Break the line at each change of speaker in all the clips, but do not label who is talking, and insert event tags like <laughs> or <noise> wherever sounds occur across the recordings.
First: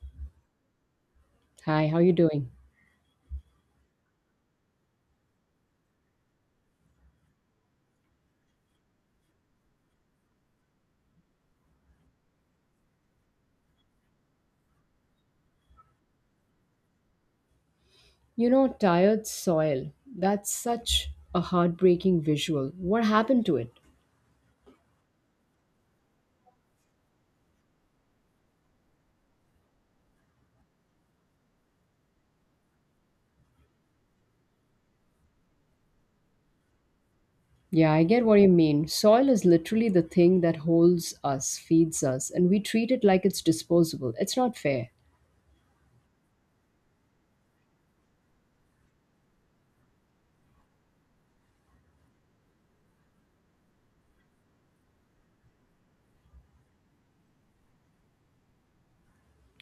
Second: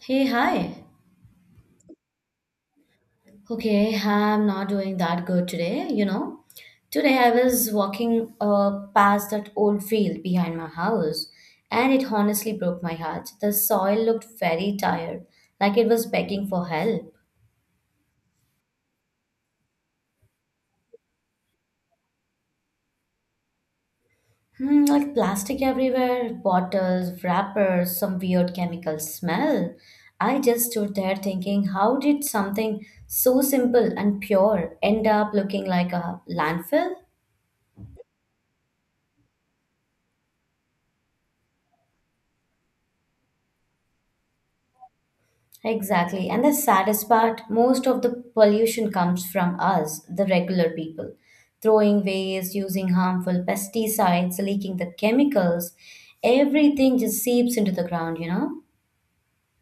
Hey, hi.
Hi, how you doing?
Okay, I'm not doing that good today, you know. Today I was walking past that old field behind my house, and it honestly broke my heart. The soil looked very tired, like it was begging for help.
You know, tired soil. That's such a heartbreaking visual. What happened to it?
Like plastic everywhere, bottles, wrappers, some weird chemical smell. I just stood there thinking, how did something so simple and pure end up looking like a landfill?
Yeah, I get what you mean. Soil is literally the thing that holds us, feeds us, and we treat it like it's disposable. It's not fair.
Exactly. And the saddest part, most of the pollution comes from us, the regular people, throwing waste, using harmful pesticides, leaking the chemicals. Everything just seeps into the ground, you know?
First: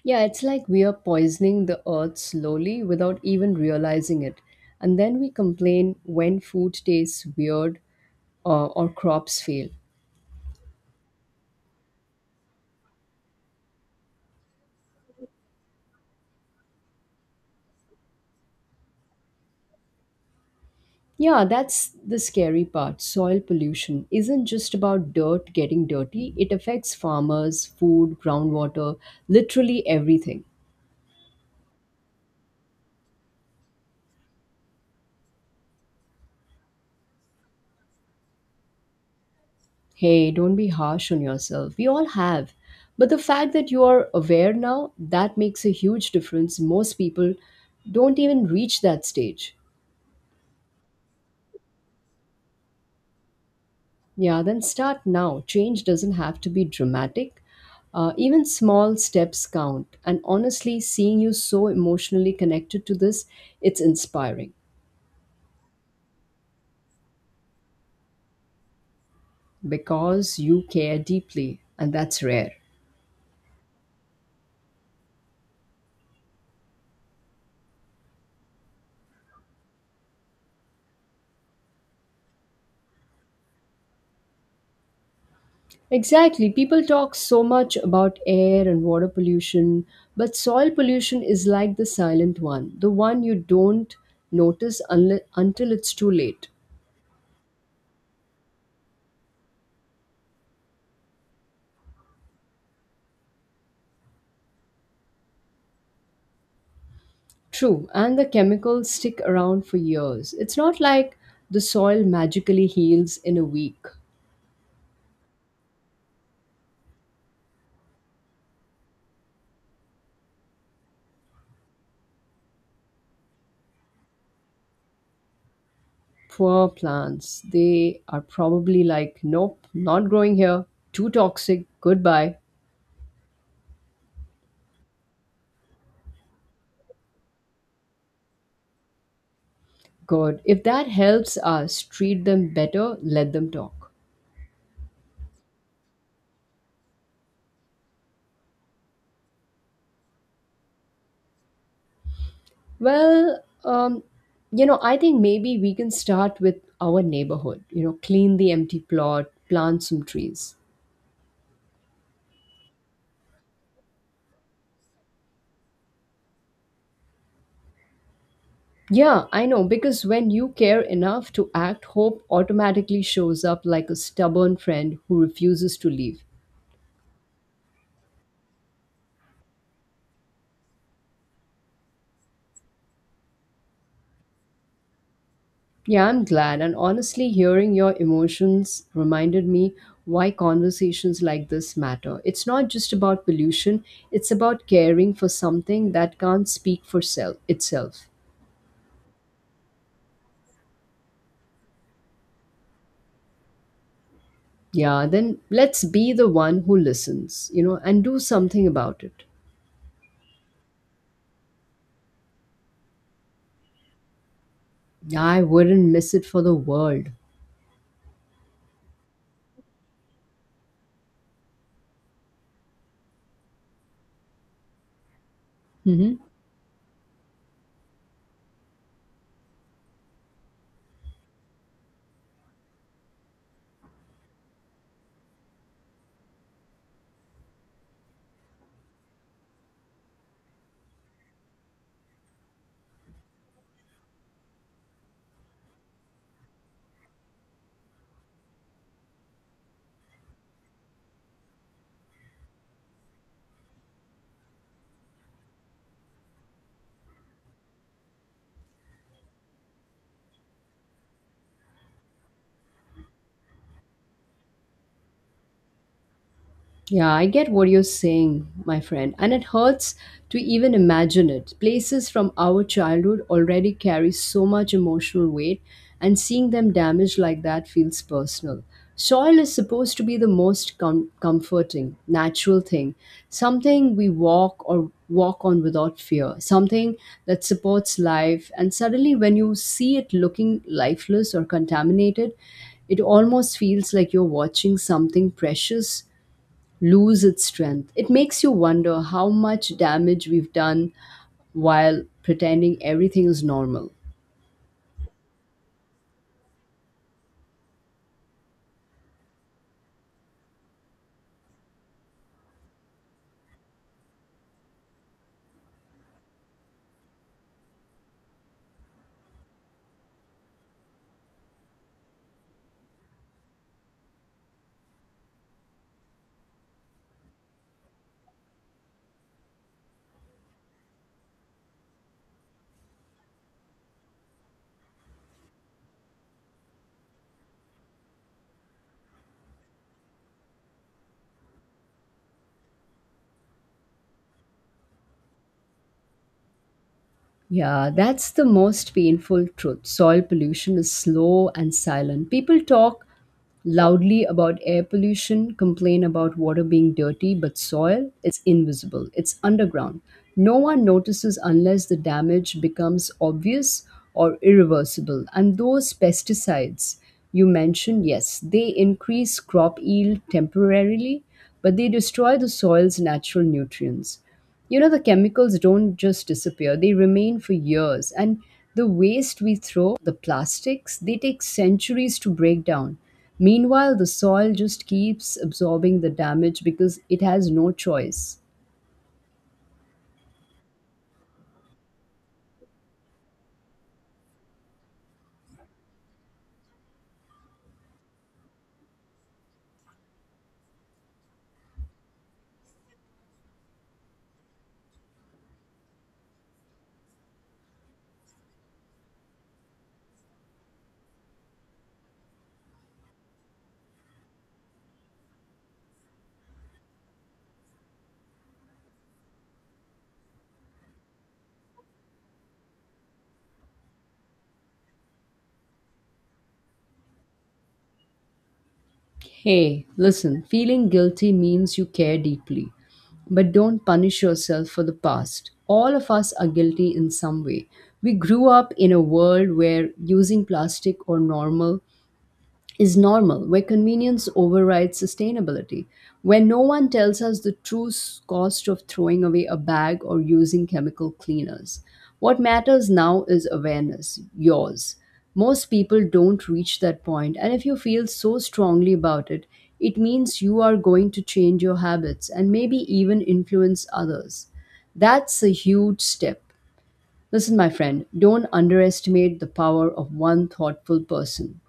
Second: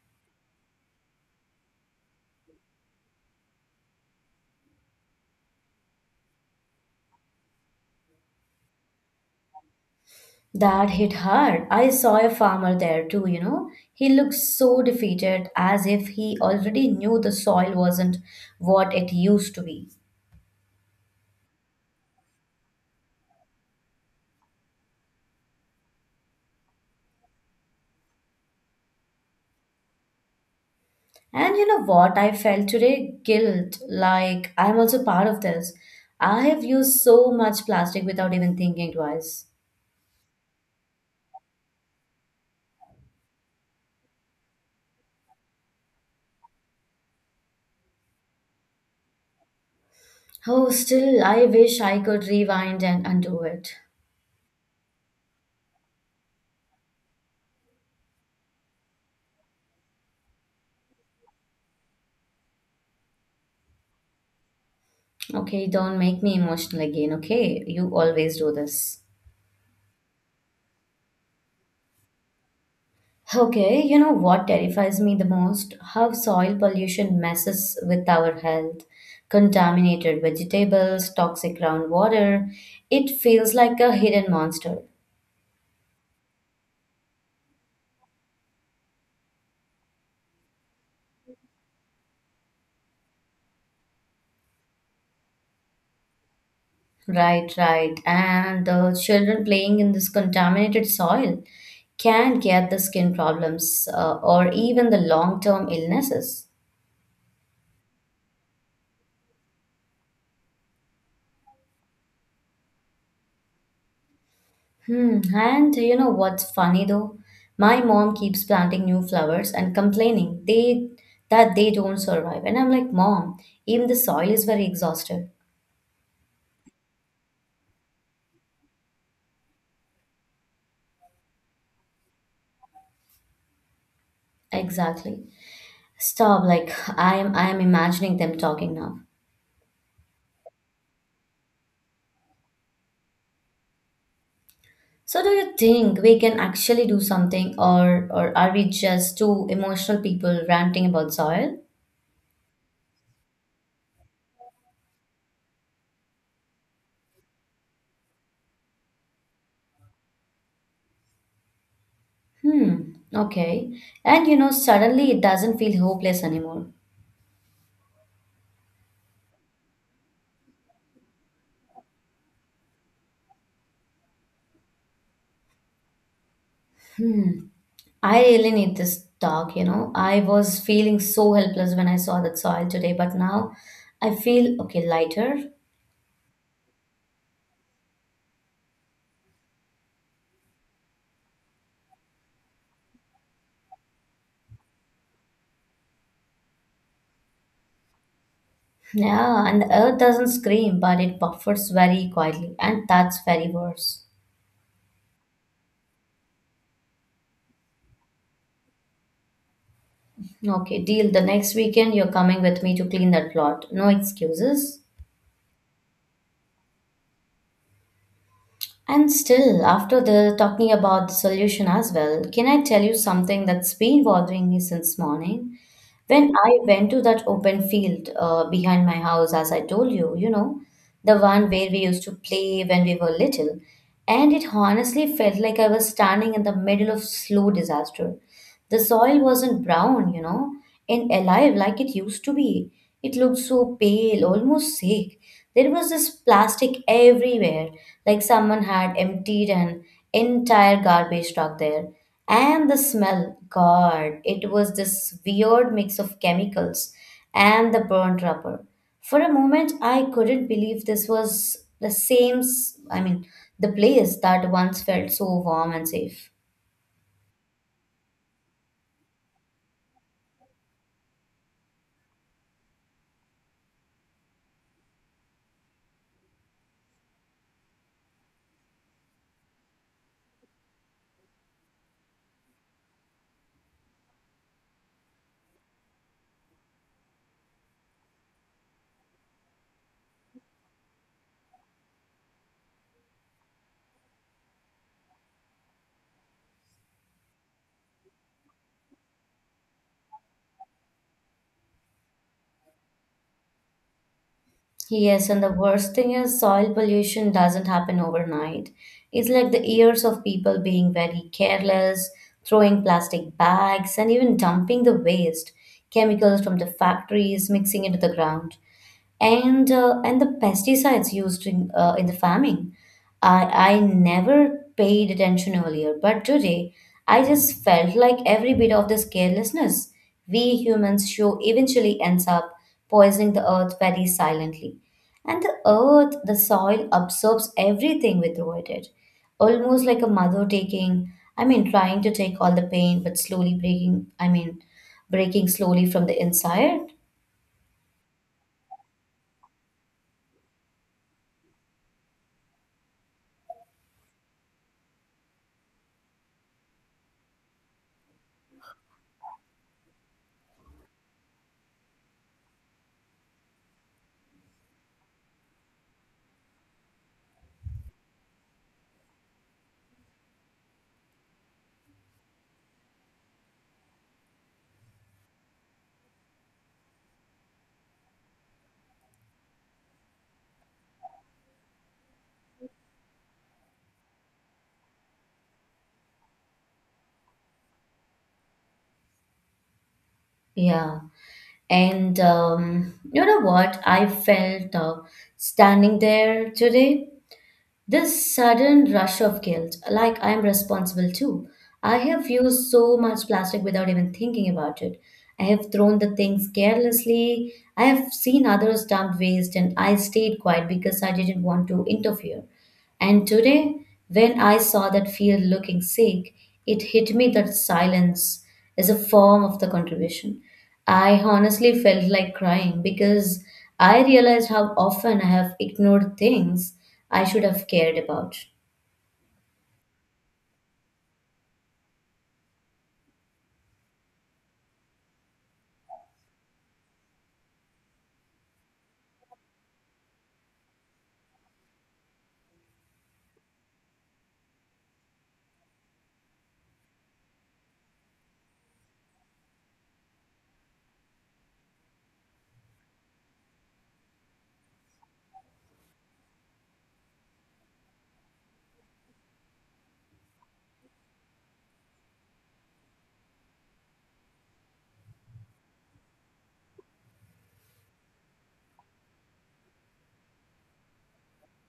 Yeah, it's like we are poisoning the earth slowly without even realizing it. And then we complain when food tastes weird or crops fail.
That hit hard. I saw a farmer there too, you know? He looked so defeated as if he already knew the soil wasn't what it used to be.
Yeah, that's the scary part. Soil pollution isn't just about dirt getting dirty, it affects farmers, food, groundwater, literally everything.
And you know what? I felt today guilt, like I'm also part of this. I have used so much plastic without even thinking twice.
Hey, don't be harsh on yourself. We all have. But the fact that you are aware now, that makes a huge difference. Most people don't even reach that stage.
Oh, still, I wish I could rewind and undo it.
Yeah, then start now. Change doesn't have to be dramatic. Even small steps count. And honestly, seeing you so emotionally connected to this, it's inspiring.
Okay, don't make me emotional again, okay? You always do this.
Because you care deeply, and that's rare.
Okay, you know what terrifies me the most? How soil pollution messes with our health. Contaminated vegetables, toxic groundwater. It feels like a hidden monster.
Exactly. People talk so much about air and water pollution, but soil pollution is like the silent one, the one you don't notice until it's too late.
Right, right. And the children playing in this contaminated soil can get the skin problems or even the long term illnesses.
True, and the chemicals stick around for years. It's not like the soil magically heals in a week.
Hmm. And you know what's funny though? My mom keeps planting new flowers and complaining they that they don't survive. And I'm like, Mom, even the soil is very exhausted.
Poor plants, they are probably like, nope, not growing here, too toxic, goodbye.
Exactly. Stop, like I am imagining them talking now.
God, if that helps us treat them better, let them talk.
So do you think we can actually do something, or are we just two emotional people ranting about soil?
Well, um, I think maybe we can start with our neighborhood, you know, clean the empty plot, plant some trees.
Hmm. Okay. And you know, suddenly it doesn't feel hopeless anymore.
Yeah, I know, because when you care enough to act, hope automatically shows up like a stubborn friend who refuses to leave.
Hmm. I really need this talk, you know. I was feeling so helpless when I saw that soil today, but now I feel okay, lighter.
Yeah, I'm glad. And honestly, hearing your emotions reminded me why conversations like this matter. It's not just about pollution, it's about caring for something that can't speak for self itself.
Yeah, and the earth doesn't scream, but it buffers very quietly, and that's very worse.
Yeah, then let's be the one who listens, you know, and do something about it.
Okay, deal. The next weekend you're coming with me to clean that plot. No excuses.
Yeah, I wouldn't miss it for the world.
And still, after the talking about the solution as well, can I tell you something that's been bothering me since morning?
Mhm.
When I went to that open field behind my house, as I told you, you know, the one where we used to play when we were little, and it honestly felt like I was standing in the middle of slow disaster. The soil wasn't brown, you know, and alive like it used to be. It looked so pale, almost sick. There was this plastic everywhere, like someone had emptied an entire garbage truck there. And the smell, God, it was this weird mix of chemicals and the burnt rubber. For a moment, I couldn't believe this was I mean, the place that once felt so warm and safe.
Yeah, I get what you're saying, my friend, and it hurts to even imagine it. Places from our childhood already carry so much emotional weight, and seeing them damaged like that feels personal. Soil is supposed to be the most comforting, natural thing, something we walk or walk on without fear, something that supports life. And suddenly, when you see it looking lifeless or contaminated, it almost feels like you're watching something precious lose its strength. It makes you wonder how much damage we've done while pretending everything is normal.
Yes, and the worst thing is soil pollution doesn't happen overnight. It's like the years of people being very careless, throwing plastic bags, and even dumping the waste, chemicals from the factories, mixing into the ground. And and the pesticides used in the farming. i I never paid attention earlier, but today I just felt like every bit of this carelessness we humans show eventually ends up poisoning the earth very silently. And the soil absorbs everything we throw at it, almost like a mother taking I mean, trying to take all the pain, but slowly breaking I mean, breaking slowly from the inside.
Yeah, that's the most painful truth. Soil pollution is slow and silent. People talk loudly about air pollution, complain about water being dirty, but soil, it's invisible, it's underground. No one notices unless the damage becomes obvious or irreversible. And those pesticides you mentioned, yes, they increase crop yield temporarily, but they destroy the soil's natural nutrients. You know, the chemicals don't just disappear, they remain for years. And the waste we throw, the plastics, they take centuries to break down. Meanwhile, the soil just keeps absorbing the damage because it has no choice.
Yeah. And you know what? I felt standing there today, this sudden rush of guilt, like I'm responsible too. I have used so much plastic without even thinking about it. I have thrown the things carelessly. I have seen others dump waste, and I stayed quiet because I didn't want to interfere. And today, when I saw that field looking sick, it hit me that silence is a form of the contribution. I honestly felt like crying because I realized how often I have ignored things I should have cared about.
Hey, listen, feeling guilty means you care deeply. But don't punish yourself for the past. All of us are guilty in some way. We grew up in a world where using plastic or normal is normal, where convenience overrides sustainability, where no one tells us the true cost of throwing away a bag or using chemical cleaners. What matters now is awareness, yours. Most people don't reach that point, and if you feel so strongly about it, it means you are going to change your habits and maybe even influence others. That's a huge step. Listen, my friend, don't underestimate the power of one thoughtful person.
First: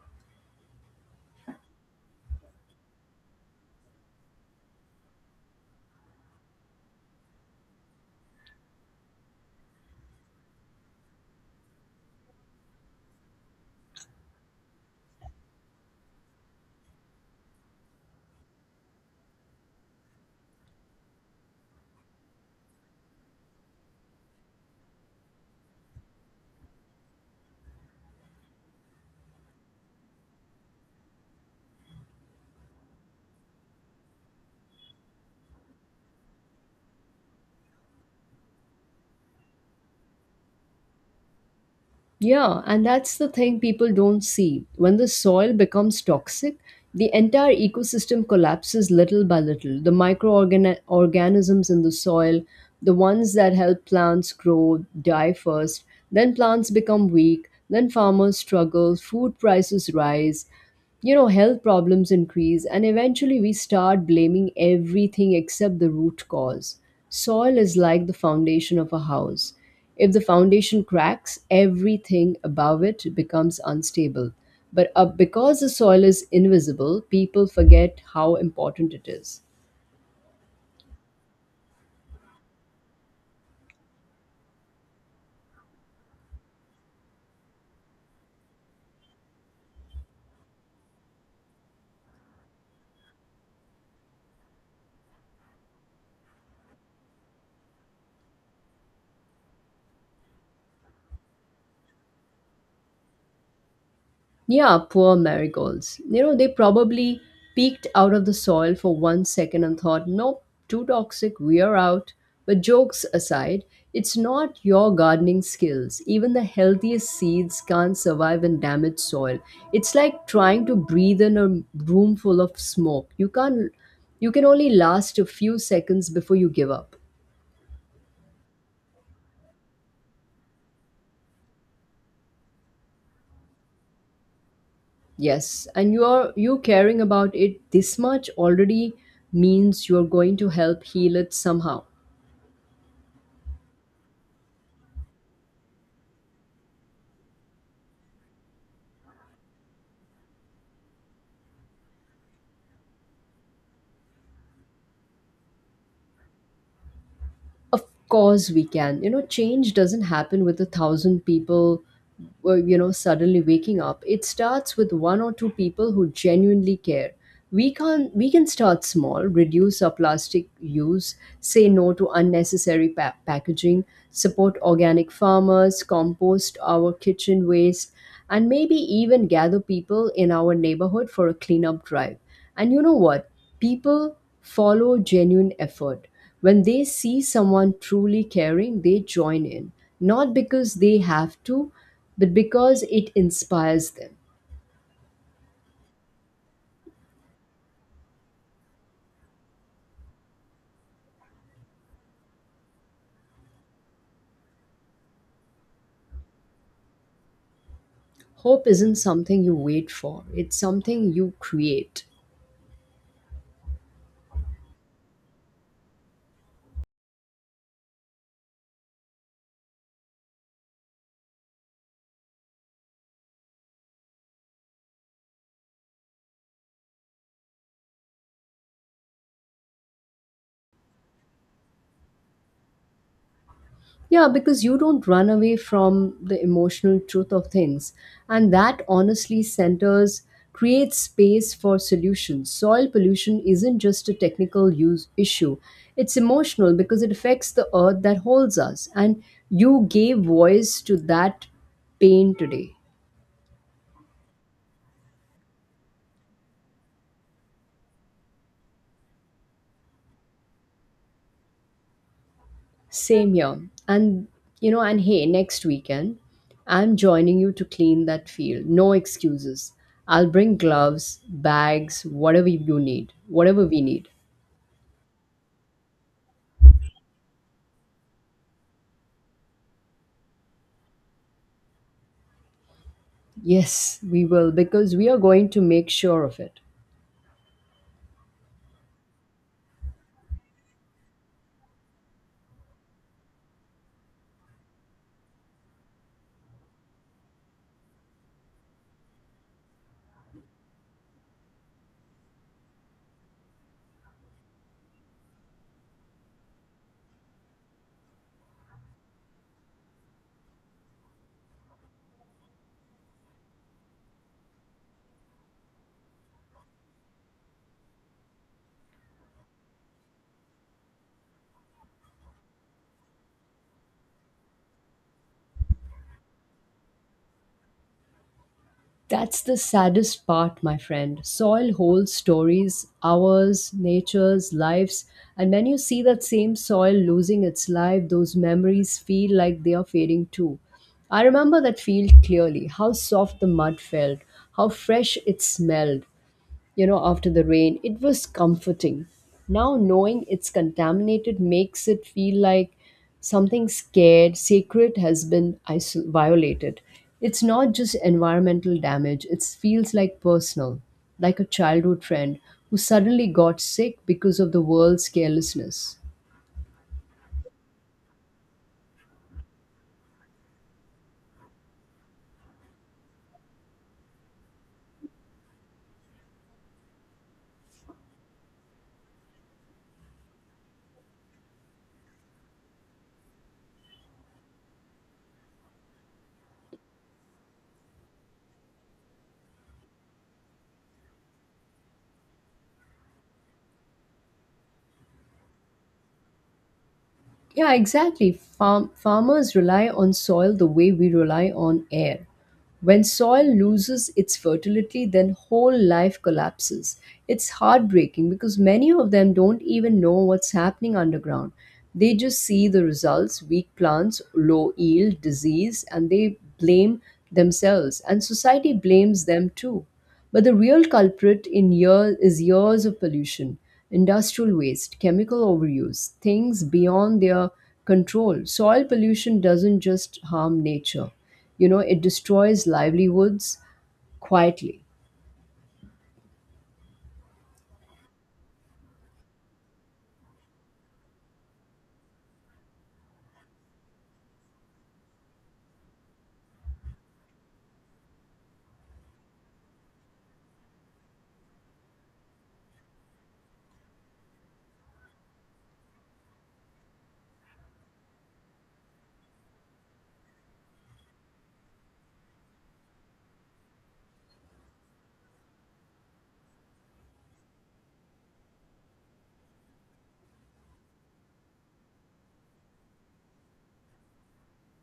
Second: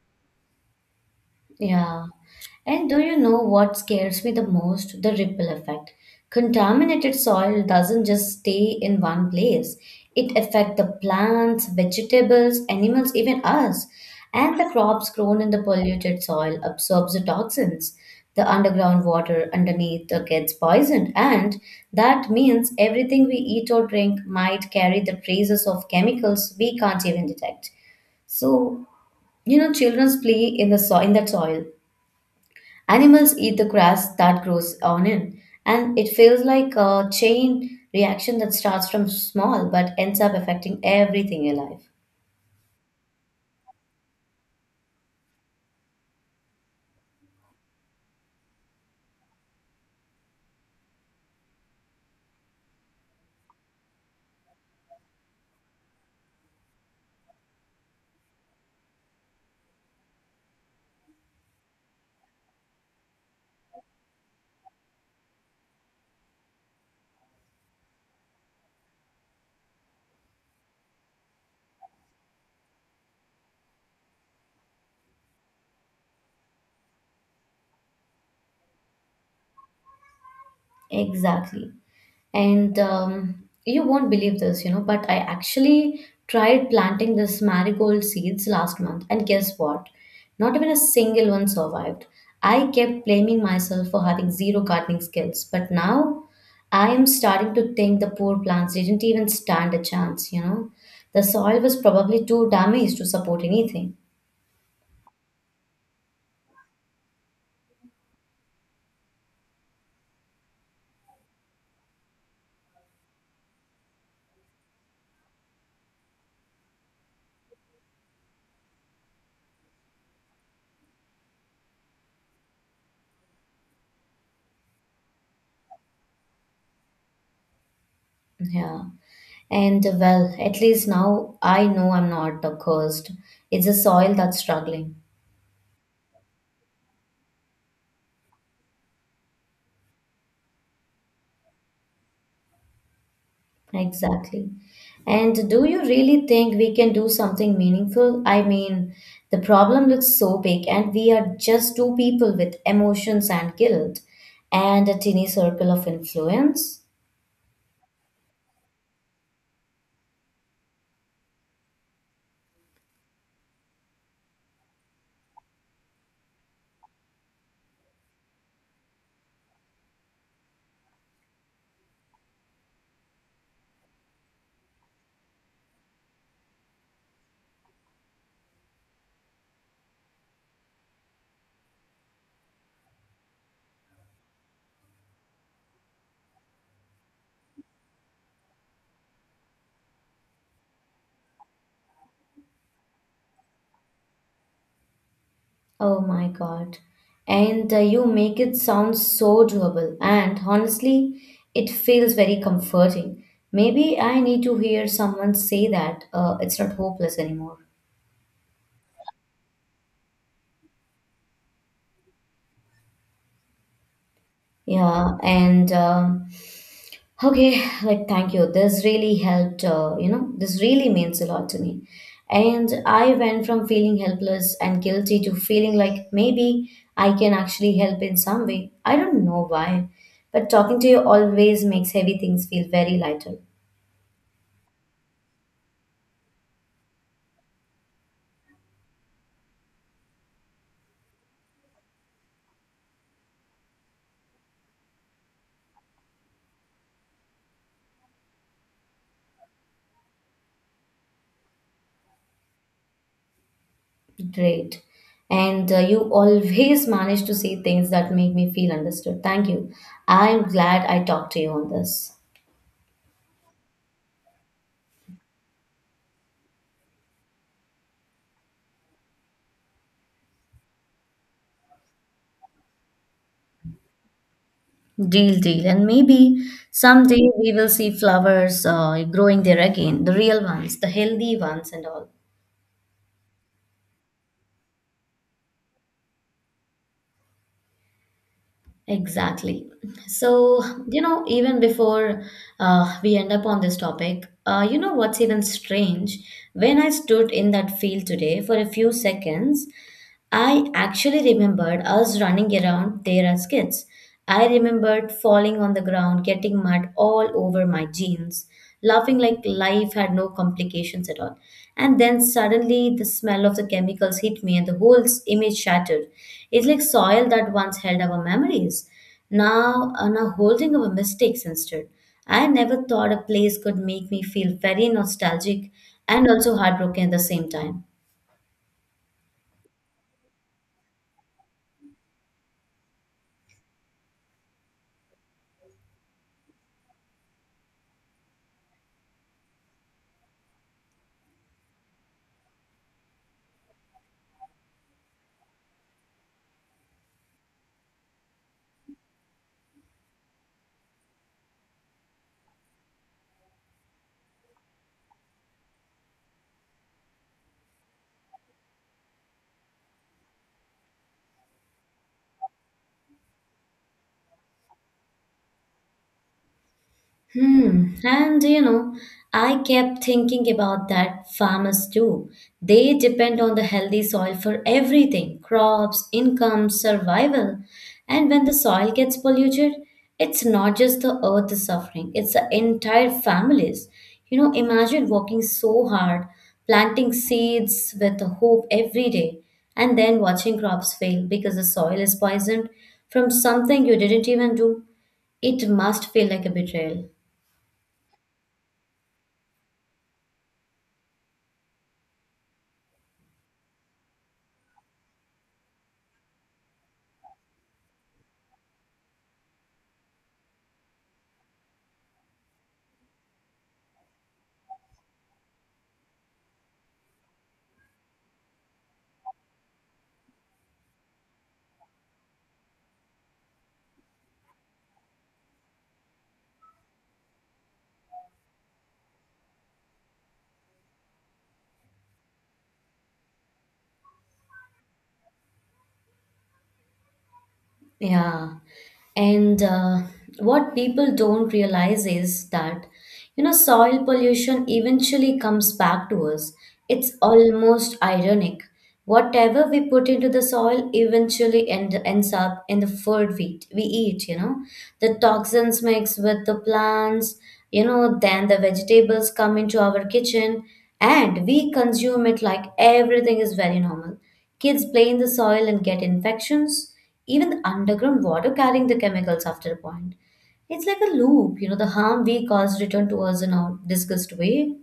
Yeah. And do you know what scares me the most? The ripple effect. Contaminated soil doesn't just stay in one place. It affects the plants, vegetables, animals, even us. And the crops grown in the polluted soil absorbs the toxins. The underground water underneath gets poisoned, and that means everything we eat or drink might carry the traces of chemicals we can't even detect. So, you know, children's play in in that soil. Animals eat the grass that grows on it, and it feels like a chain reaction that starts from small but ends up affecting everything in life.
Yeah, and that's the thing people don't see. When the soil becomes toxic, the entire ecosystem collapses little by little. The microorganisms in the soil, the ones that help plants grow, die first, then plants become weak, then farmers struggle, food prices rise, you know, health problems increase, and eventually we start blaming everything except the root cause. Soil is like the foundation of a house. If the foundation cracks, everything above it becomes unstable, but because the soil is invisible, people forget how important it is.
Exactly. And you won't believe this, you know, but I actually tried planting this marigold seeds last month, and guess what? Not even a single one survived. I kept blaming myself for having zero gardening skills, but now I am starting to think the poor plants didn't even stand a chance, you know. The soil was probably too damaged to support anything.
Yeah, poor marigolds. You know, they probably peeked out of the soil for one second and thought, nope, too toxic, we are out. But jokes aside, it's not your gardening skills. Even the healthiest seeds can't survive in damaged soil. It's like trying to breathe in a room full of smoke. You can't You can only last a few seconds before you give up.
Yeah. And well, at least now I know I'm not the cursed, it's the soil that's struggling.
Yes, and you caring about it this much already means you're going to help heal it somehow.
Exactly. And do you really think we can do something meaningful? I mean, the problem looks so big, and we are just two people with emotions and guilt and a tiny circle of influence.
Of course, we can. You know, change doesn't happen with a thousand people, you know, suddenly waking up. It starts with one or two people who genuinely care. We can start small, reduce our plastic use, say no to unnecessary packaging, support organic farmers, compost our kitchen waste, and maybe even gather people in our neighborhood for a cleanup drive. And you know what? People follow genuine effort. When they see someone truly caring, they join in, not because they have to, but because it inspires them.
Oh my God. And you make it sound so doable, and honestly, it feels very comforting. Maybe I need to hear someone say that it's not hopeless anymore.
Hope isn't something you wait for, it's something you create.
Yeah, and okay, like thank you. This really helped, you know, this really means a lot to me. And I went from feeling helpless and guilty to feeling like maybe I can actually help in some way. I don't know why, but talking to you always makes heavy things feel very lighter.
Yeah, because you don't run away from the emotional truth of things. And that honestly centers, creates space for solutions. Soil pollution isn't just a technical use issue, it's emotional because it affects the earth that holds us. And you gave voice to that pain today.
Great. And you always <laughs> manage to say things that make me feel understood. Thank you. I'm glad I talked to you on this.
Same here. And you know, and hey, next weekend, I'm joining you to clean that field. No excuses. I'll bring gloves, bags, whatever you need, whatever we need.
Deal, deal. And maybe someday we will see flowers growing there again, the real ones, the healthy ones, and all.
Yes, we will, because we are going to make sure of it.
Exactly. So, you know, even before we end up on this topic, you know what's even strange? When I stood in that field today for a few seconds, I actually remembered us running around there as kids. I remembered falling on the ground, getting mud all over my jeans, laughing like life had no complications at all. And then suddenly the smell of the chemicals hit me and the image shattered. It's like soil that once held our memories. Now now holding our mistakes instead. I never thought a place could make me feel very nostalgic and also heartbroken at the same time.
That's the saddest part, my friend. Soil holds stories, ours, nature's, lives, and when you see that same soil losing its life, those memories feel like they are fading too. I remember that field clearly, how soft the mud felt, how fresh it smelled, you know, after the rain it was comforting. Now knowing it's contaminated makes it feel like something scared sacred has been violated. It's not just environmental damage, it feels like personal, like a childhood friend who suddenly got sick because of the world's carelessness.
Hmm. And you know, I kept thinking about that farmers too. They depend on the healthy soil for everything, crops, income, survival. And when the soil gets polluted, it's not just the earth is suffering, it's the entire families. You know, imagine working so hard, planting seeds with the hope every day, and then watching crops fail because the soil is poisoned from something you didn't even do. It must feel like a betrayal.
Yeah, exactly. Farmers rely on soil the way we rely on air. When soil loses its fertility, then whole life collapses. It's heartbreaking because many of them don't even know what's happening underground. They just see the results, weak plants, low yield, disease, and they blame themselves. And society blames them too. But the real culprit in year is years of pollution, industrial waste, chemical overuse, things beyond their control. Soil pollution doesn't just harm nature. You know, it destroys livelihoods quietly.
Yeah. And what people don't realize is that, you know, soil pollution eventually comes back to us. It's almost ironic. Whatever we put into the soil ends up in the food we eat, you know. The toxins mix with the plants, you know, then the vegetables come into our kitchen and we consume it like everything is very normal. Kids play in the soil and get infections, even the underground water carrying the chemicals after a point. It's like a loop, you know, the harm we cause return to us in a disgust way.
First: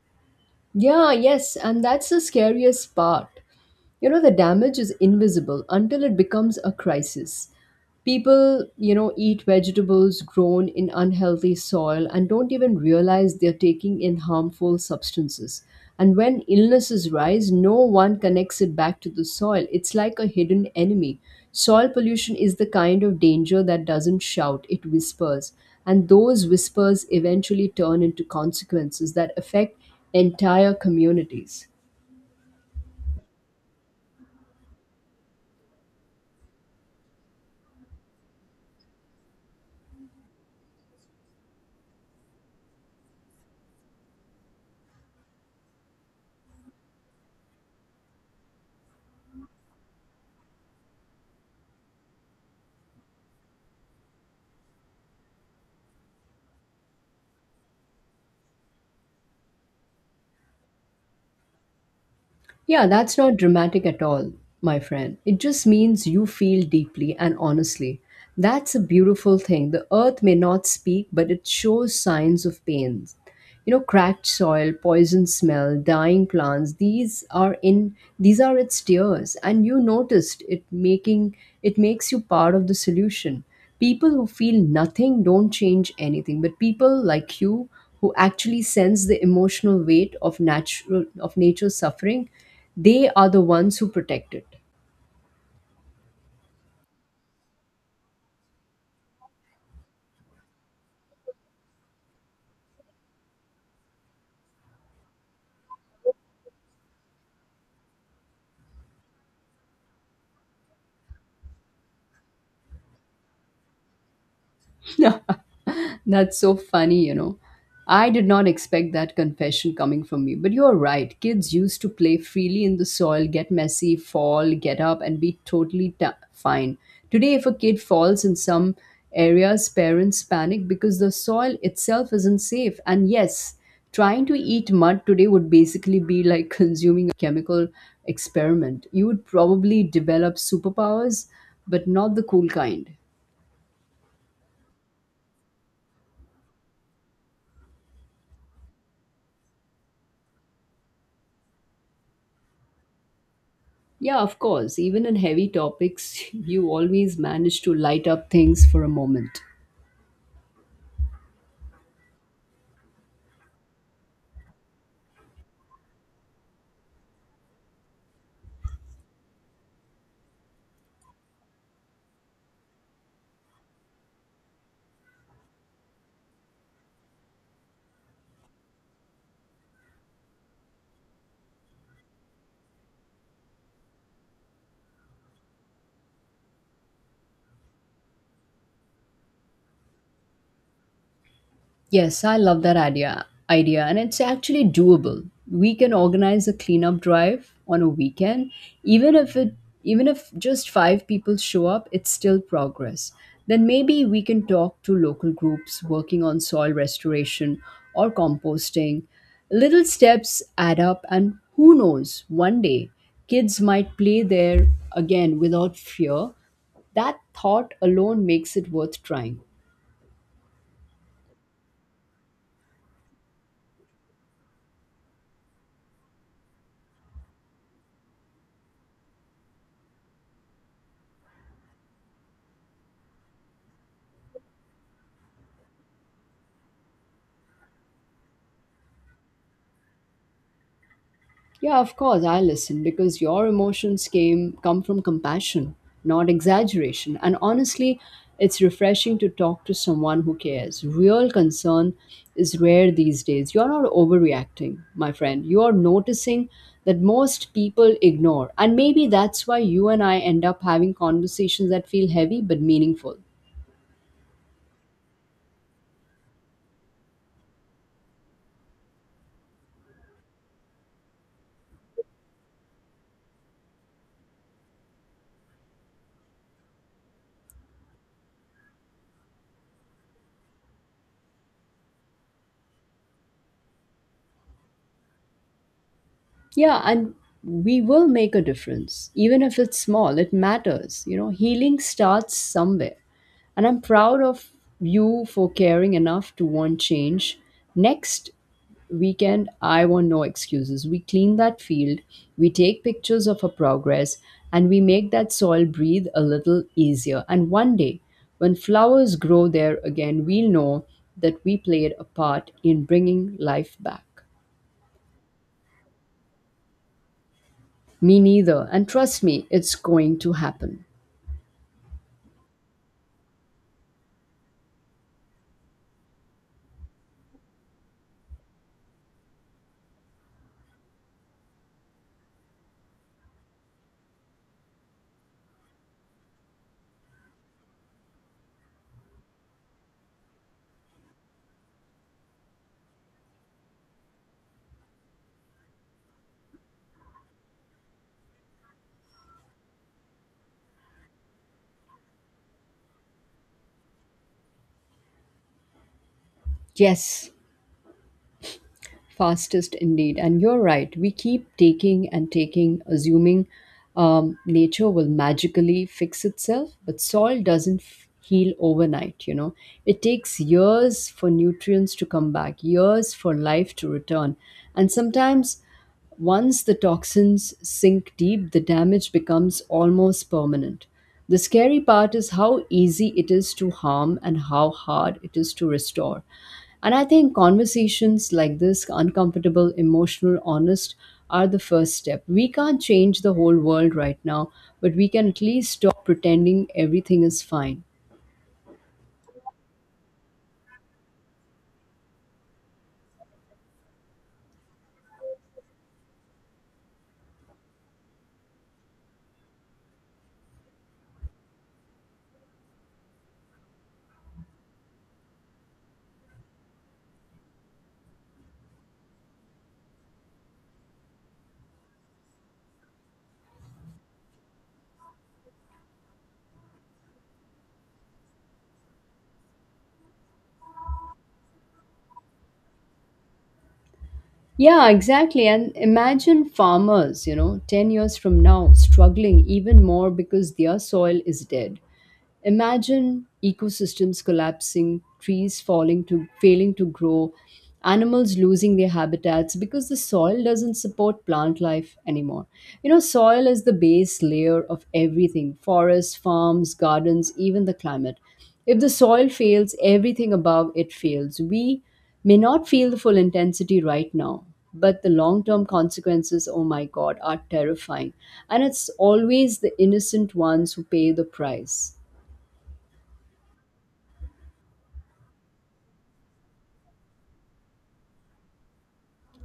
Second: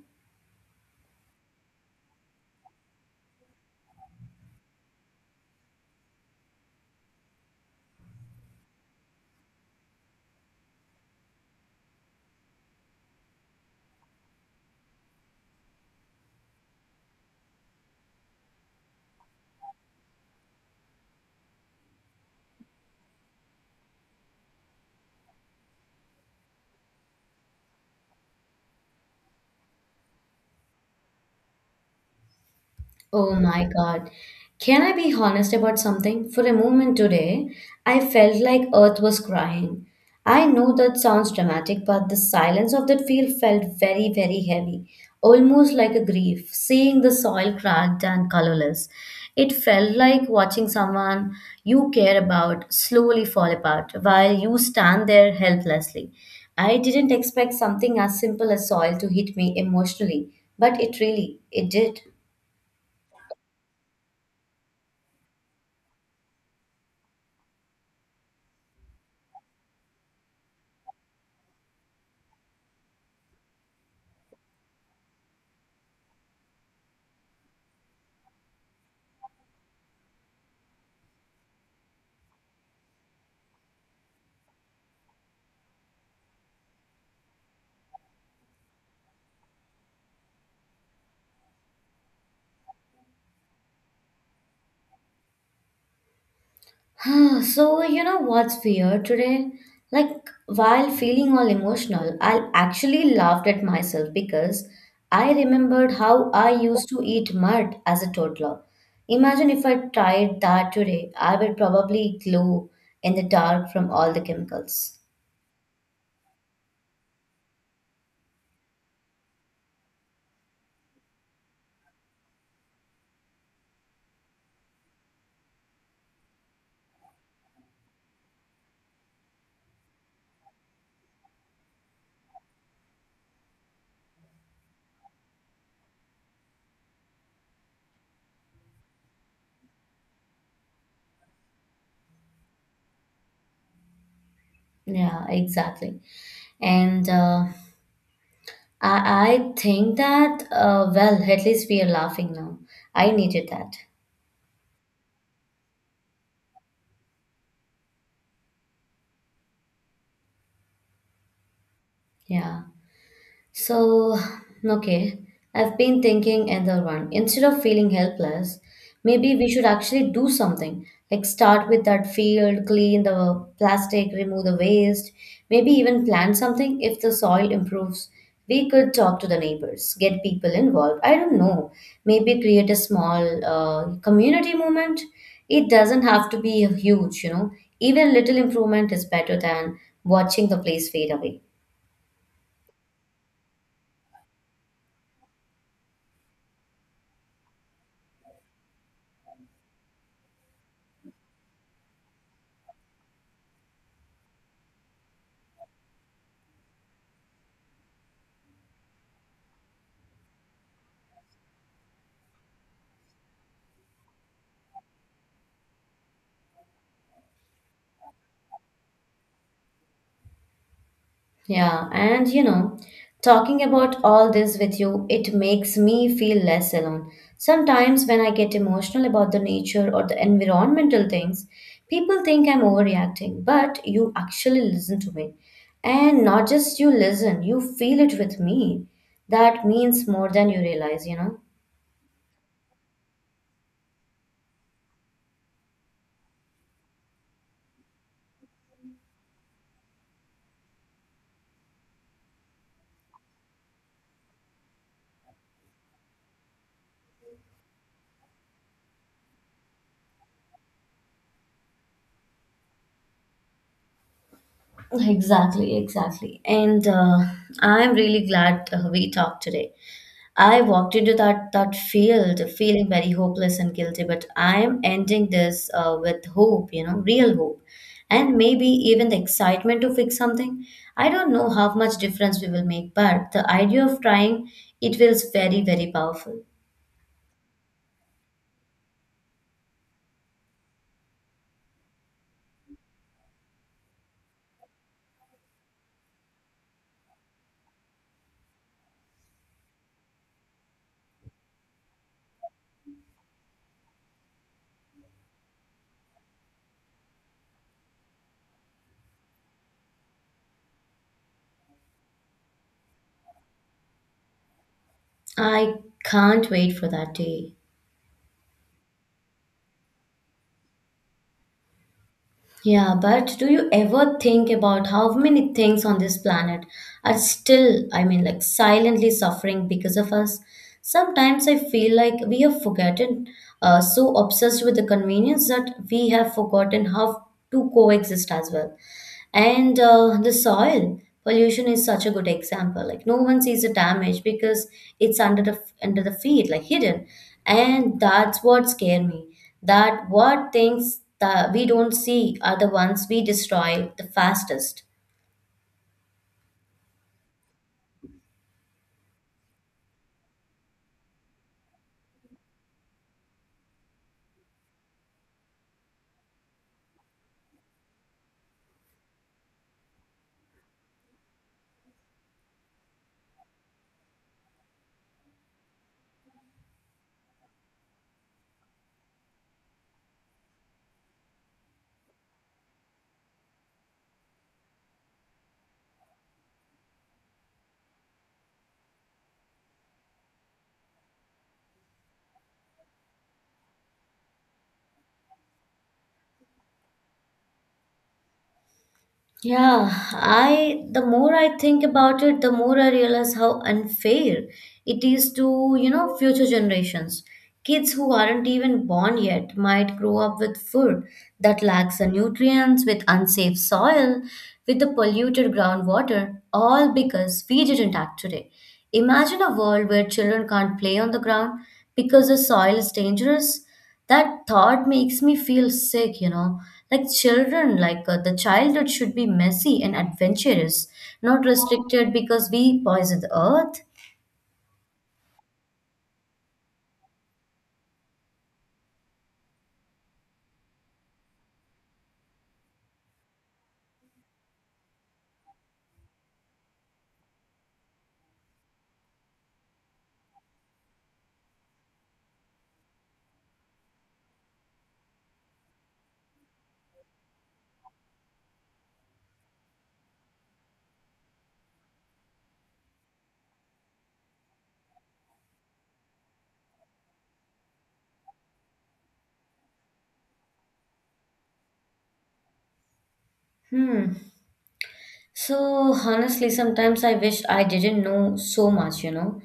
Yeah, yes, and that's the scariest part. You know, the damage is invisible until it becomes a crisis. People, you know, eat vegetables grown in unhealthy soil and don't even realize they're taking in harmful substances. And when illnesses rise, no one connects it back to the soil. It's like a hidden enemy. Soil pollution is the kind of danger that doesn't shout, it whispers, and those whispers eventually turn into consequences that affect entire communities.
Oh my God. Can I be honest about something? For a moment today, I felt like Earth was crying. I know that sounds dramatic, but the silence of that field felt very, very heavy, almost like a grief. Seeing the soil cracked and colorless, it felt like watching someone you care about slowly fall apart while you stand there helplessly. I didn't expect something as simple as soil to hit me emotionally, but it really, it did.
Yeah, that's not dramatic at all, my friend. It just means you feel deeply and honestly. That's a beautiful thing. The earth may not speak, but it shows signs of pain. You know, cracked soil, poison smell, dying plants, these are its tears, and you noticed it, making it makes you part of the solution. People who feel nothing don't change anything, but people like you who actually sense the emotional weight of natural of nature's suffering, they are the ones who protect it.
Ah, so you know what's weird today? Like while feeling all emotional, I actually laughed at myself because I remembered how I used to eat mud as a toddler. Imagine if I tried that today, I would probably glow in the dark from all the chemicals.
<laughs> That's so funny, you know. I did not expect that confession coming from me, but you're right. Kids used to play freely in the soil, get messy, fall, get up, and be totally ta fine. Today, if a kid falls in some areas, parents panic because the soil itself isn't safe. And yes, trying to eat mud today would basically be like <laughs> consuming a chemical experiment. You would probably develop superpowers, but not the cool kind.
Yeah, exactly. And I think that, well, at least we are laughing now. I needed that.
Yeah, of course. Even in heavy topics, <laughs> you always manage to light up things for a moment.
Yeah. So, okay, I've been thinking another one. Instead of feeling helpless, maybe we should actually do something. Like start with that field, clean the plastic, remove the waste, maybe even plant something if the soil improves. We could talk to the neighbors, get people involved. I don't know. Maybe create a small community movement. It doesn't have to be huge, you know. Even little improvement is better than watching the place fade away.
Yes, I love that idea, and it's actually doable. We can organize a cleanup drive on a weekend, even if it even if just five people show up, it's still progress. Then maybe we can talk to local groups working on soil restoration or composting. Little steps add up, and who knows, one day kids might play there again without fear. That thought alone makes it worth trying.
Yeah, and you know, talking about all this with you, it makes me feel less alone. Sometimes when I get emotional about the nature or the environmental things, people think I'm overreacting, but you actually listen to me. And not just you listen, you feel it with me. That means more than you realize, you know?
Yeah, of course, I listen because your emotions came come from compassion, not exaggeration. And honestly, it's refreshing to talk to someone who cares. Real concern is rare these days. You're not overreacting, my friend. You're noticing that most people ignore. And maybe that's why you and I end up having conversations that feel heavy but meaningful.
Exactly, exactly. And I'm really glad we talked today. I walked into that field feeling very hopeless and guilty, but I am ending this with hope, you know, real hope, and maybe even the excitement to fix something. I don't know how much difference we will make, but the idea of trying it feels very very powerful.
Yeah, and we will make a difference. Even if it's small, it matters. You know, healing starts somewhere. And I'm proud of you for caring enough to want change. Next weekend, I want no excuses. We clean that field, we take pictures of our progress, and we make that soil breathe a little easier. And one day, when flowers grow there again, we'll know that we played a part in bringing life back.
I can't wait for that day.
Me neither. And trust me, it's going to happen.
Yeah, but do you ever think about how many things on this planet are still, I mean, like silently suffering because of us? Sometimes I feel like we have forgotten, so obsessed with the convenience that we have forgotten how to coexist as well. And The soil pollution is such a good example. Like no one sees the damage because it's under the feet, like hidden. And that's what scare me. That what things that we don't see are the ones we destroy the fastest.
Yes, fastest indeed. And you're right, we keep taking and taking, assuming nature will magically fix itself, but soil doesn't heal overnight, you know. It takes years for nutrients to come back, years for life to return. And sometimes once the toxins sink deep, the damage becomes almost permanent. The scary part is how easy it is to harm and how hard it is to restore. And I think conversations like this, uncomfortable, emotional, honest, are the first step. We can't change the whole world right now, but we can at least stop pretending everything is fine.
Yeah, I the more I think about it, the more I realize how unfair it is to, you know, future generations. Kids who aren't even born yet might grow up with food that lacks the nutrients, with unsafe soil, with the polluted groundwater, all because we didn't act today. Imagine a world where children can't play on the ground because the soil is dangerous that thought makes me feel sick, you know. Like children, the childhood should be messy and adventurous, not restricted because we poison the earth.
Yeah, exactly. And imagine farmers, you know, 10 years from now struggling even more because their soil is dead. Imagine ecosystems collapsing, trees falling to failing to grow, animals losing their habitats because the soil doesn't support plant life anymore. You know, soil is the base layer of everything: forests, farms, gardens, even the climate. If the soil fails, everything above it fails. We may not feel the full intensity right now, but the long term consequences, oh my God, are terrifying. And it's always the innocent ones who pay the price.
Hmm. So honestly, sometimes I wish I didn't know so much, you know.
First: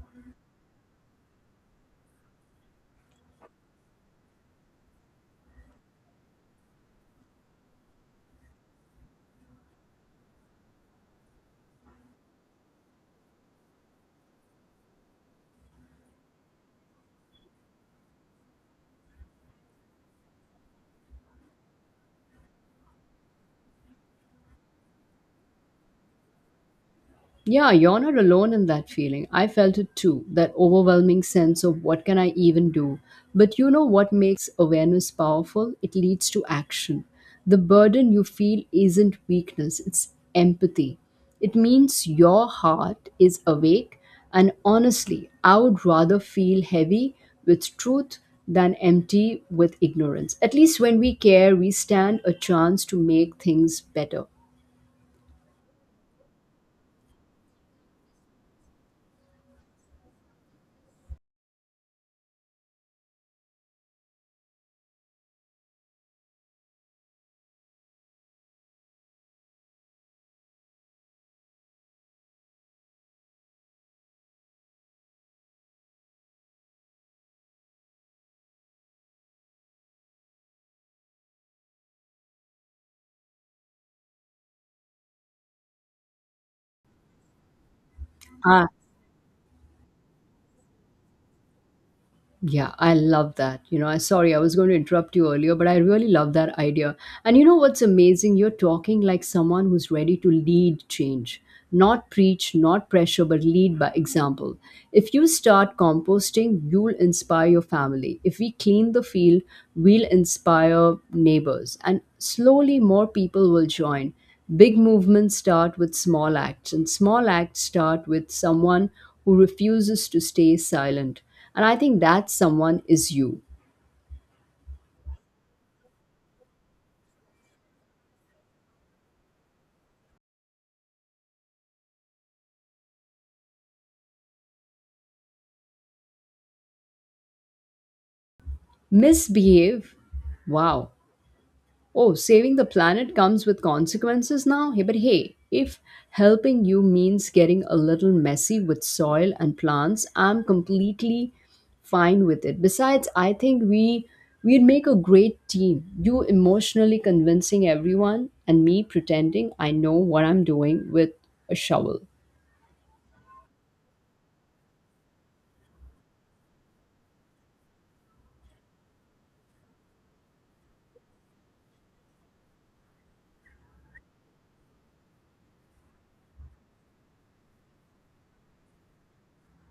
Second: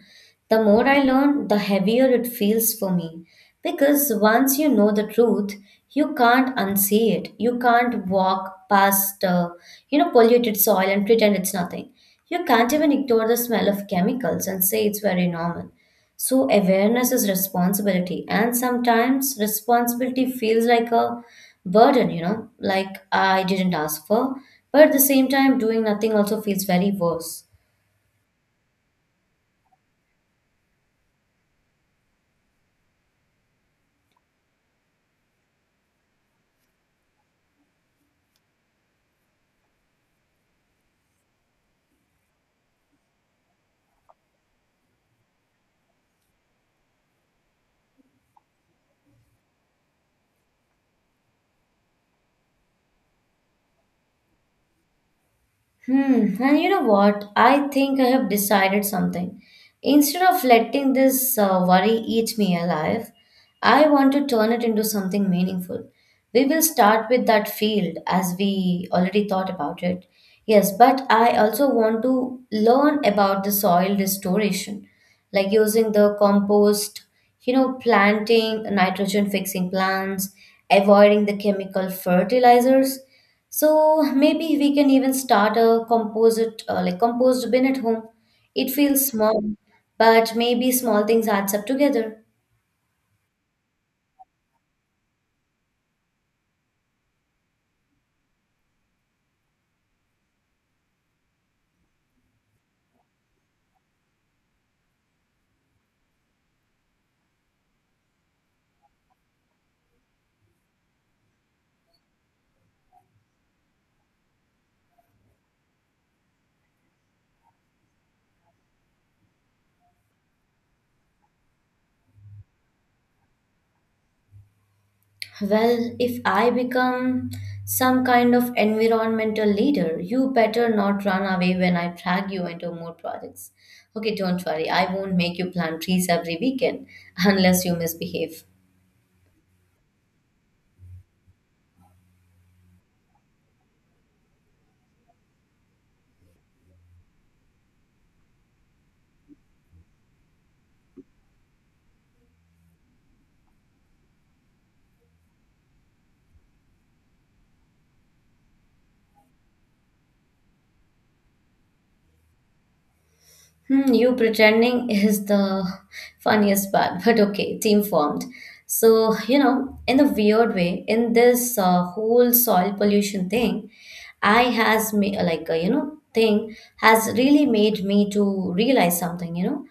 The more I learn, the heavier it feels for me. Because once you know the truth, you can't unsee it. You can't walk past, you know, polluted soil and pretend it's nothing. You can't even ignore the smell of chemicals and say it's very normal. So awareness is responsibility, and sometimes responsibility feels like a burden, you know, like I didn't ask for. But at the same time, doing nothing also feels very worse.
Yeah, you're not alone in that feeling. I felt it too, that overwhelming sense of what can I even do. But you know what makes awareness powerful? It leads to action. The burden you feel isn't weakness, it's empathy. It means your heart is awake, and honestly, I would rather feel heavy with truth than empty with ignorance. At least when we care, we stand a chance to make things better.
Hmm, and you know what? I think I have decided something. Instead of letting this worry eat me alive, I want to turn it into something meaningful. We will start with that field as we already thought about it. Yes, but I also want to learn about the soil restoration, like using the compost, you know, planting nitrogen fixing plants, avoiding the chemical fertilizers. So maybe we can even start a composite, like compost bin at home.
Ah.
It feels small, but maybe small things adds up together.
Yeah, I love that. You know, I, sorry, I was going to interrupt you earlier, but I really love that idea. And you know what's amazing? You're talking like someone who's ready to lead change, not preach, not pressure, but lead by example. If you start composting, you'll inspire your family. If we clean the field, we'll inspire neighbors, and slowly more people will join. Big movements start with small acts, and small acts start with someone who refuses to stay silent. And I think that someone is you.
Well, if I become some kind of environmental leader, you better not run away when I drag you into more projects. Okay, don't worry, I won't make you plant trees every weekend <laughs> unless you misbehave.
Misbehave? Wow. Oh, saving the planet comes with consequences now? Hey, but hey, if helping you means getting a little messy with soil and plants, I'm completely fine with it. Besides, I think we'd make a great team. You emotionally convincing everyone and me pretending I know what I'm doing with a shovel.
Hmm, you pretending is the funniest part, but okay, team formed. So, you know, in a weird way, in this whole soil pollution thing, I has me you know thing has really made me to realize something, you know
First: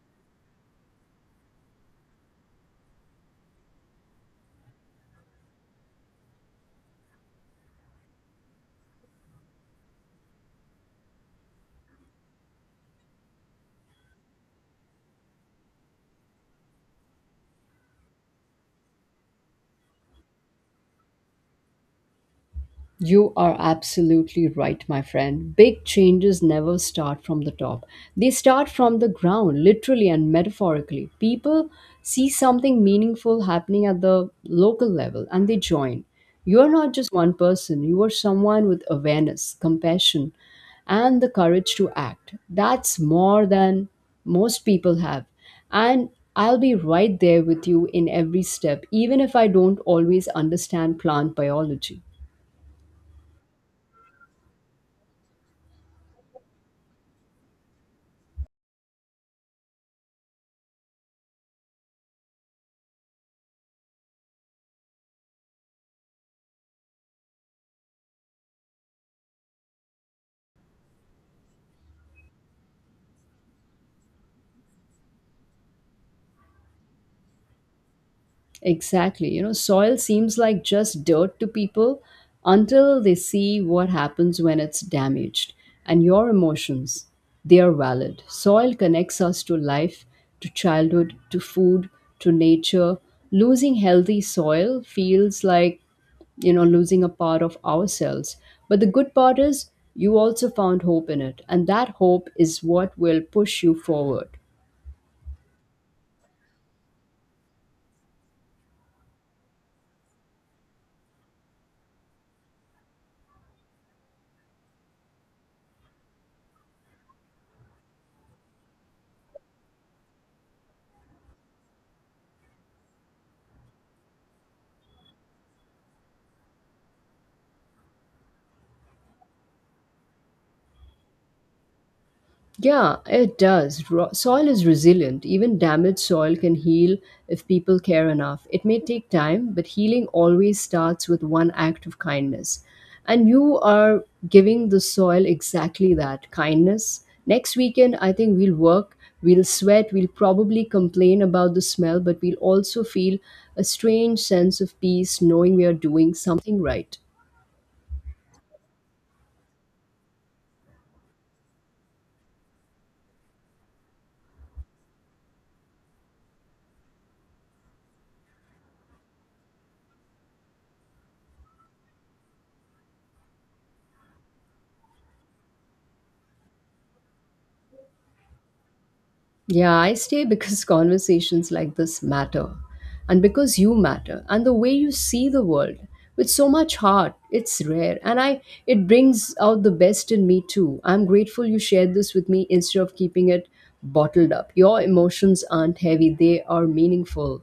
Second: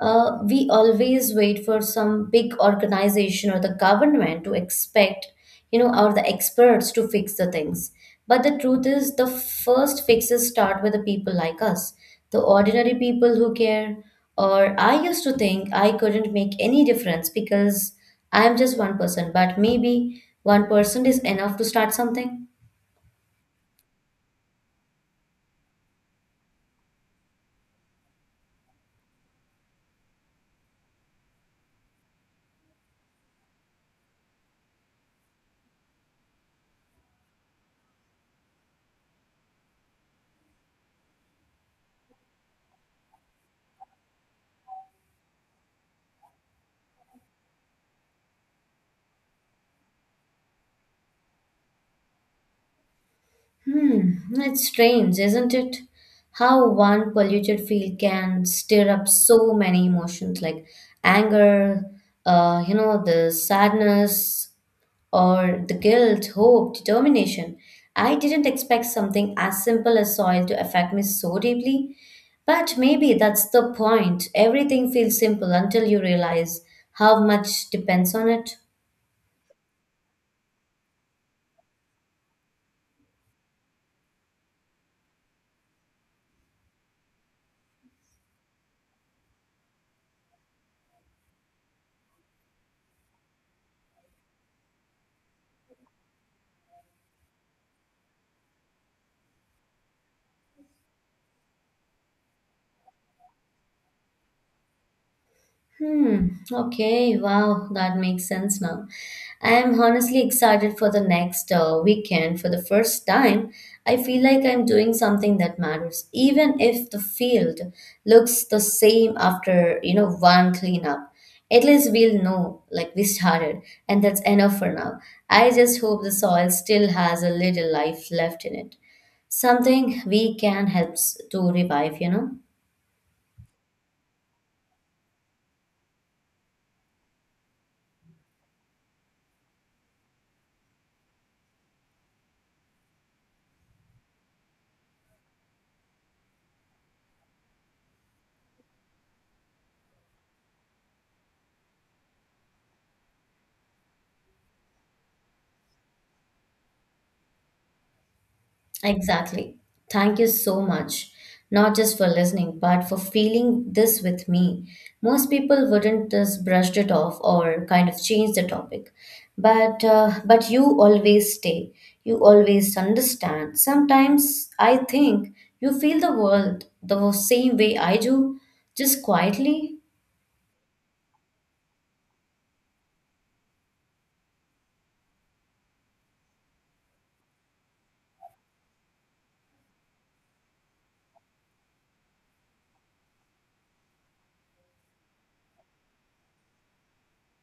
we always wait for some big organization or the government to expect, you know, or the experts to fix the things. But the truth is, the first fixes start with the people like us, the ordinary people who care. Or I used to think I couldn't make any difference because I'm just one person, but maybe one person is enough to start something.
You are absolutely right, my friend. Big changes never start from the top. They start from the ground, literally and metaphorically. People see something meaningful happening at the local level and they join. You are not just one person, you are someone with awareness, compassion, and the courage to act. That's more than most people have. And I'll be right there with you in every step, even if I don't always understand plant biology.
Hmm, it's strange, isn't it? How one polluted field can stir up so many emotions like anger, you know, the sadness or the guilt, hope, determination. I didn't expect something as simple as soil to affect me so deeply. But maybe that's the point. Everything feels simple until you realize how much depends on it.
Exactly. You know, soil seems like just dirt to people until they see what happens when it's damaged. And your emotions, they are valid. Soil connects us to life, to childhood, to food, to nature. Losing healthy soil feels like, you know, losing a part of ourselves. But the good part is you also found hope in it. And that hope is what will push you forward.
Hmm. Okay. Wow. That makes sense now. I am honestly excited for the next weekend. For the first time, I feel like I'm doing something that matters, even if the field looks the same after you know one cleanup. At least we'll know like we started, and that's enough for now. I just hope the soil still has a little life left in it, something we can help to revive. You know.
Yeah, it does. Soil is resilient. Even damaged soil can heal if people care enough. It may take time, but healing always starts with one act of kindness. And you are giving the soil exactly that kindness. Next weekend, I think we'll work, we'll sweat, we'll probably complain about the smell, but we'll also feel a strange sense of peace knowing we are doing something right.
Exactly. Thank you so much, not just for listening, but for feeling this with me. Most people wouldn't just brushed it off or kind of change the topic, but you always stay. You always understand. Sometimes I think you feel the world the same way I do, just
Yeah,
quietly.
I stay because <laughs> conversations like this matter, and because you matter, and the way you see the world with so much heart, it's rare. And I it brings out the best in me too. I'm grateful you shared this with me instead of keeping it bottled up. Your emotions aren't heavy, they are meaningful.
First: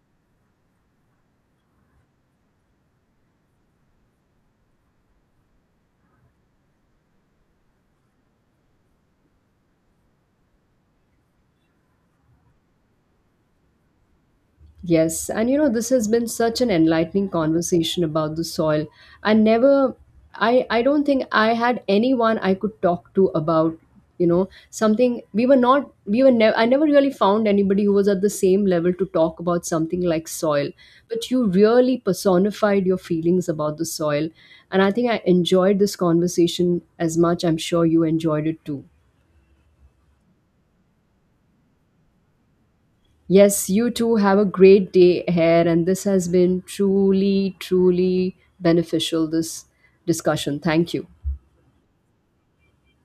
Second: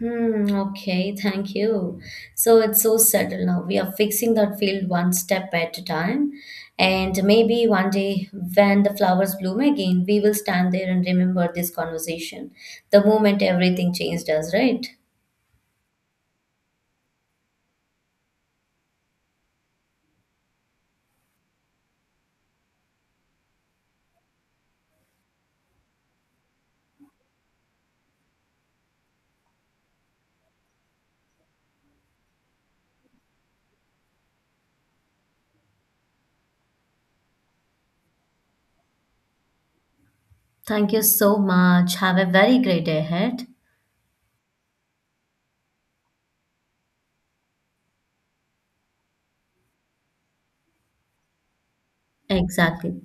Hmm, okay, thank you. So it's so subtle now. We are fixing that field one step at a time. And maybe one day when the flowers bloom again, we will stand there and remember this conversation. The moment everything changed us, right?
Yes, and you know, this has been such an enlightening conversation about the soil. I never, I don't think I had anyone I could talk to about, you know, something we were not, we were never, I never really found anybody who was at the same level to talk about something like soil. But you really personified your feelings about the soil. And I think I enjoyed this conversation as much. I'm sure you enjoyed it too.
Thank you so much. Have a very great day ahead.
Yes, you too, have a great day ahead, and this has been truly, truly beneficial. This discussion. Thank you.
Exactly.